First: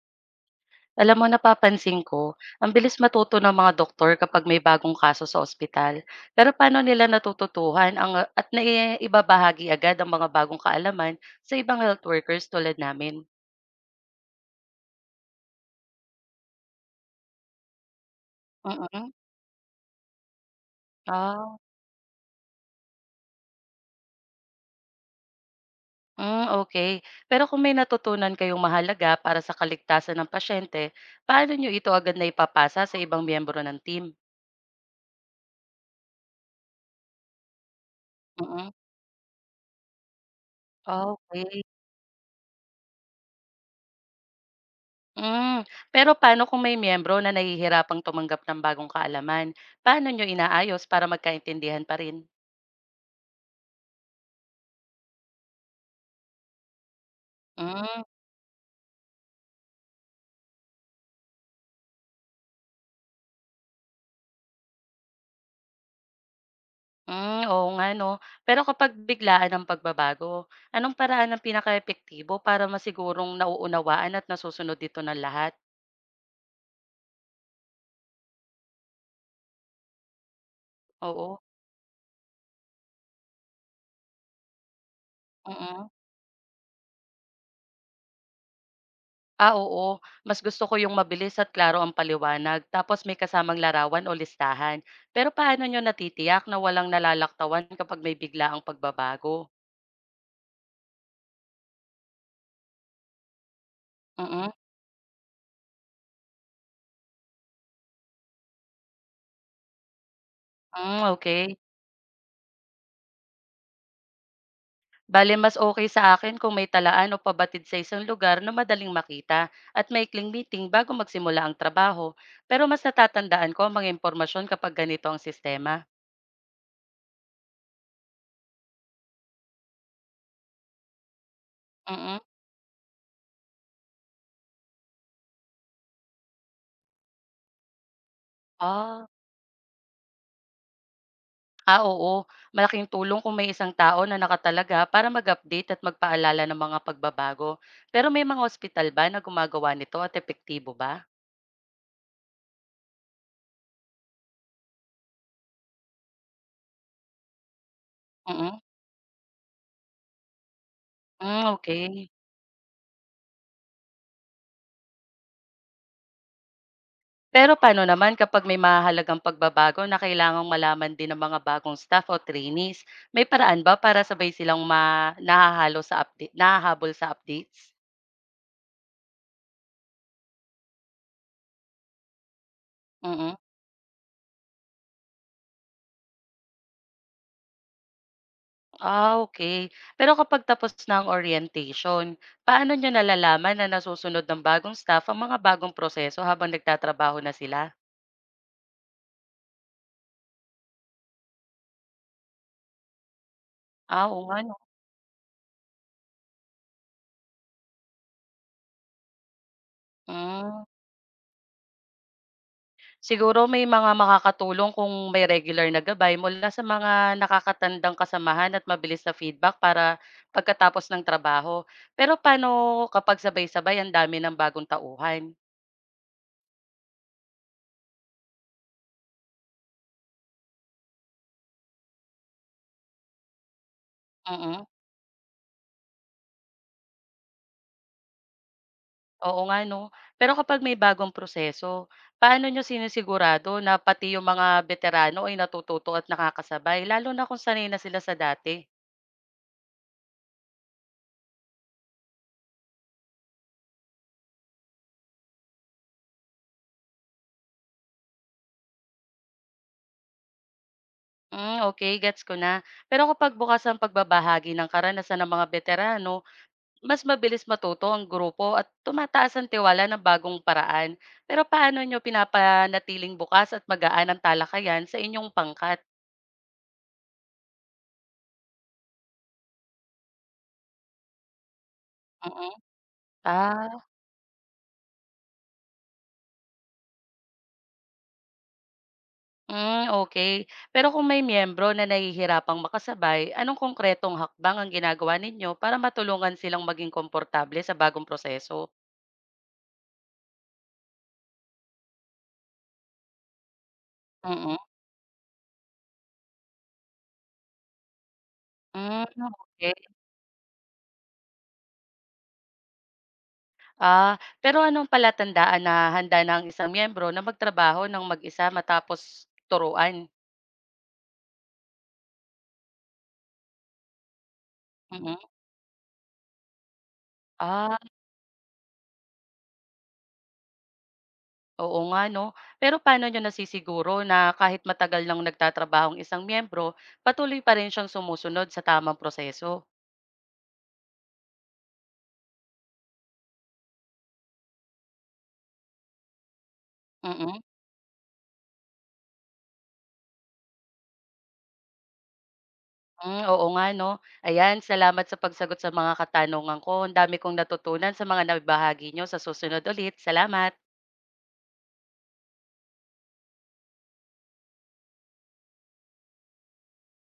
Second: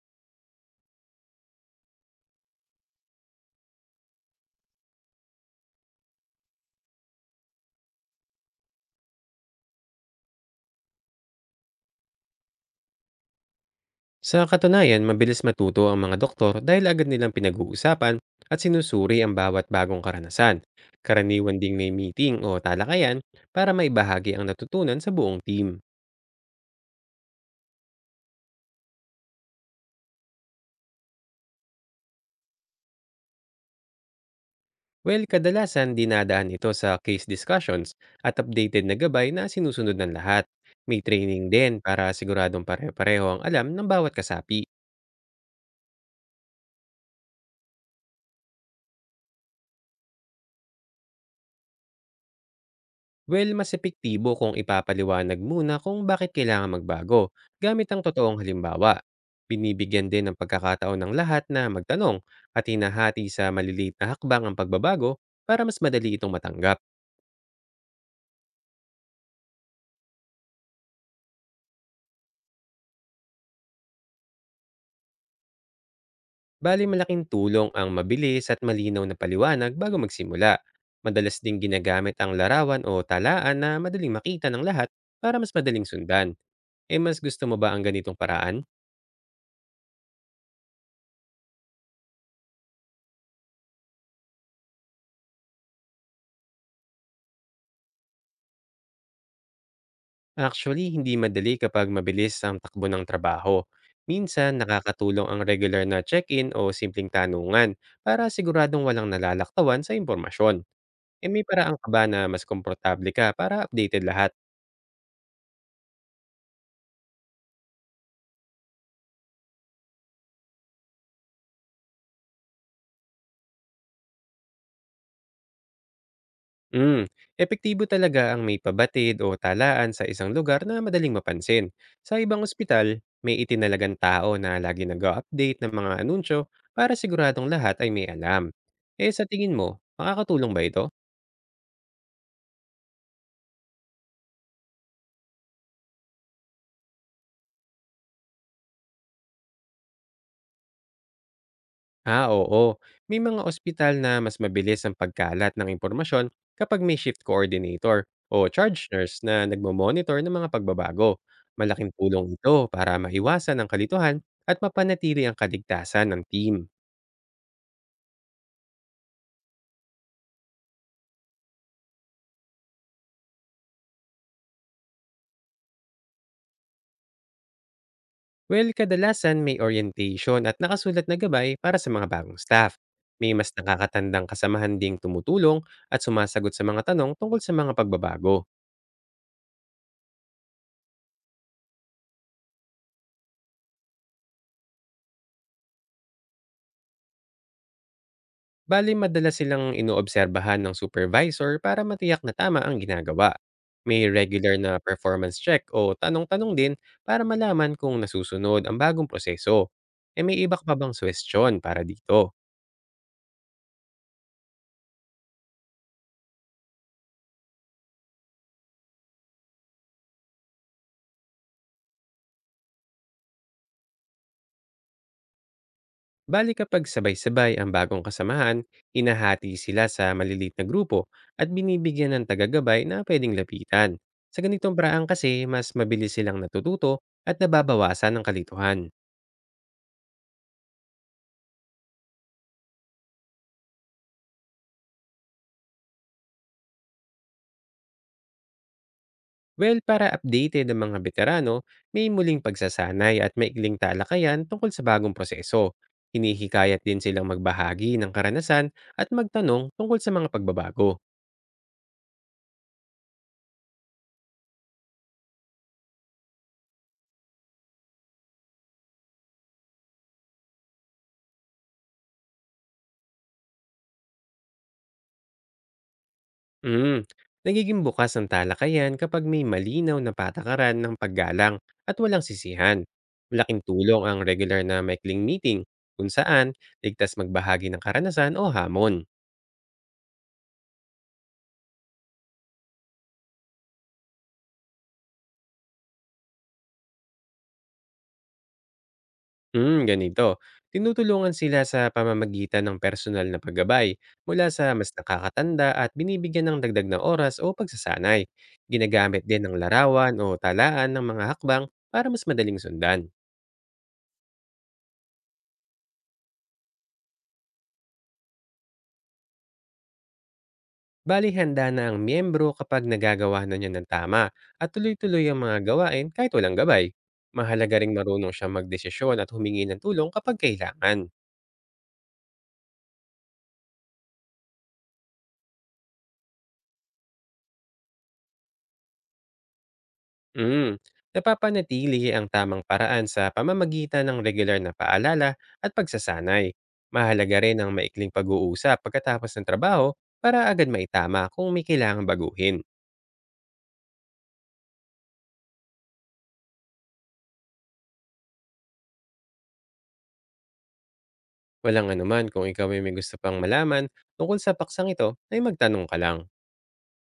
Alam mo napapansin ko, ang bilis matuto ng mga doktor kapag may bagong kaso sa ospital. Pero paano nila natututuhan ang at naibabahagi agad ang mga bagong kaalaman sa ibang health workers tulad namin? Sa katunayan, mabilis matuto ang mga doktor dahil agad nilang pinag-uusapan at Mm. sinusuri ang bawat bagong karanasan. Karaniwan Ah, ding may meeting o talakayan para maibahagi ang natutunan sa buong team. hmm, okey. Pero kung may natutunan kayong mahalaga para sa kaligtasan ng pasyente, paano niyo ito agad na ipapasa sa ibang miyembro ng team? Well, kadalasan dinadaan ito sa case discussions at Mm. updated na gabay na sinusunod ng lahat. May Ah, training okay. din para siguradong pare-pareho ang alam ng bawat kasapi. Hmm, Pero paano kung may miyembro na nahihirapang tumanggap ng bagong kaalaman? Paano niyo inaayos para magkaintindihan pa rin? Well, mas epektibo kung ipapaliwanag muna kung bakit kailangan magbago gamit ang Hmm. totoong halimbawa. Binibigyan din ng pagkakataon ng lahat na magtanong at hinahati sa maliliit na hakbang ang pagbabago para mas madali itong matanggap. Hmm, oo nga 'no. Pero kapag biglaan ang pagbabago, anong paraan ang pinakaepektibo para masigurong nauunawaan at nasusunod dito ng lahat? Bali malaking tulong ang mabilis at malinaw na paliwanag bago magsimula. Madalas Oo, ding ginagamit ang larawan o talaan na madaling makita ng lahat para mas madaling mm. sundan. E mas gusto mo ba ang ganitong paraan? Ah, oo, mas gusto ko yung mabilis at klaro ang paliwanag tapos may kasamang larawan o listahan. Pero paano niyo natitiyak na walang nalalaktawan kapag may bigla ang pagbabago? Actually, hindi madali kapag mabilis ang takbo ng trabaho. Minsan, Mm, nakakatulong ang regular na check-in o simpleng tanungan para siguradong walang nalalaktawan sa impormasyon. hmm, E may okay. paraan ka ba na mas komportable ka para updated lahat? Bale, mas okay sa akin kung may talaan o pabatid sa isang lugar na madaling makita at maikling meeting bago magsimula ang trabaho. Pero mas natatandaan ko ang mga impormasyon kapag ganito ang sistema. Mm, epektibo talaga ang may pabatid o talaan sa isang lugar na madaling mapansin. Sa Mm. ibang ospital, may itinalagang tao na lagi nag-update ng mga anunsyo para siguradong lahat ay may alam. Ah, Eh sa tingin mo, makakatulong ba ito? ah, oo. Malaking tulong kung may isang tao na nakatalaga para mag-update at magpaalala ng mga pagbabago. Pero may mga ospital ba na gumagawa nito at epektibo ba? Ah, oo. May mga ospital na mas mabilis ang pagkalat ng impormasyon kapag may shift coordinator o Mm. charge nurse na nagmo-monitor ng mga pagbabago. Mm, Malaking okay. tulong ito para maiwasan ang kalituhan at mapanatili ang kaligtasan ng team. Pero paano naman kapag may mahalagang pagbabago na kailangang malaman din ng mga bagong staff o trainees? May paraan ba para sabay silang nahahalo sa update nahahabol sa updates? Well, kadalasan may orientation at nakasulat na gabay para sa mga bagong staff. May Mm. mas nakakatandang kasamahan ding tumutulong at sumasagot sa mga tanong tungkol sa mga pagbabago. Ah, okay. Pero kapag tapos na ang orientation, paano niyo nalalaman na nasusunod ng bagong staff ang mga bagong proseso habang nagtatrabaho na sila? Bali madalas silang inoobserbahan ng supervisor para matiyak na tama ang ginagawa. May Ah, oo nga regular 'no. na performance check o tanong-tanong din para malaman kung nasusunod ang bagong proseso. E may iba ka Hmm. pa bang suwestyon para dito? Siguro may mga makakatulong kung may regular na gabay mula sa mga nakakatandang kasamahan at mabilis na feedback para pagkatapos ng trabaho. Pero paano kapag sabay-sabay ang dami ng bagong tauhan? Bali kapag sabay-sabay ang bagong kasamahan, hinahati sila sa maliliit na grupo at binibigyan ng tagagabay na pwedeng lapitan. Sa Mm. ganitong paraan kasi, mas mabilis silang natututo at nababawasan ng kalituhan. Oo nga 'no. Pero kapag may bagong proseso, paano niyo sinisigurado na pati yung mga veterano ay natututo at nakakasabay lalo na kung sanay na sila sa dati? Well, para updated ang mga veterano, may muling pagsasanay at maikling talakayan tungkol sa bagong proseso. Hinihikayat din silang magbahagi ng karanasan at magtanong tungkol sa mga pagbabago. Hmm, okay, gets ko na. Pero kapag bukas ang pagbabahagi ng karanasan ng mga veterano, mas mabilis matuto ang grupo at tumataas ang tiwala ng bagong paraan. Pero paano nyo pinapanatiling bukas at magaan ang talakayan sa inyong pangkat? Mm. Nagiging bukas ang talakayan kapag may malinaw na patakaran ng paggalang at walang Mm. sisihan. Malaking Ah, tulong ang regular na maikling meeting kung saan ligtas magbahagi ng karanasan o hamon. mm, okay. Pero kung may miyembro na nahihirapang makasabay, anong konkretong hakbang ang ginagawa ninyo para matulungan silang maging komportable sa bagong proseso? Hmm, ganito. Tinutulungan sila sa pamamagitan ng personal na paggabay mula Mm. sa mas nakakatanda at binibigyan ng dagdag na oras o pagsasanay. Mm, Ginagamit din ng okay. larawan o talaan ng mga hakbang para mas madaling sundan. Ah, pero anong palatandaan na handa na ang isang miyembro na magtrabaho ng mag-isa matapos turuan? Bali handa na ang miyembro kapag nagagawa na niya ng tama at Mm. tuloy-tuloy ang mga gawain kahit walang gabay. Mahalaga Ah, ring marunong siya magdesisyon at humingi ng tulong kapag kailangan. oo nga 'no. Pero paano niyo nasisiguro na kahit matagal nang nagtatrabaho ang isang miyembro, patuloy pa rin siyang sumusunod sa tamang proseso? Mm. Napapanatili ang tamang paraan sa pamamagitan ng regular na paalala at pagsasanay. Mahalaga Mm. rin ang maikling pag-uusap pagkatapos ng trabaho para agad maitama kung may kailangang baguhin. Hmm, oo nga 'no. Ayan, salamat sa pagsagot sa mga katanungan ko. Ang dami kong natutunan sa mga naibahagi nyo. Sa susunod ulit, salamat. Walang anuman, kung ikaw ay may gusto pang malaman tungkol sa paksang ito ay magtanong ka lang.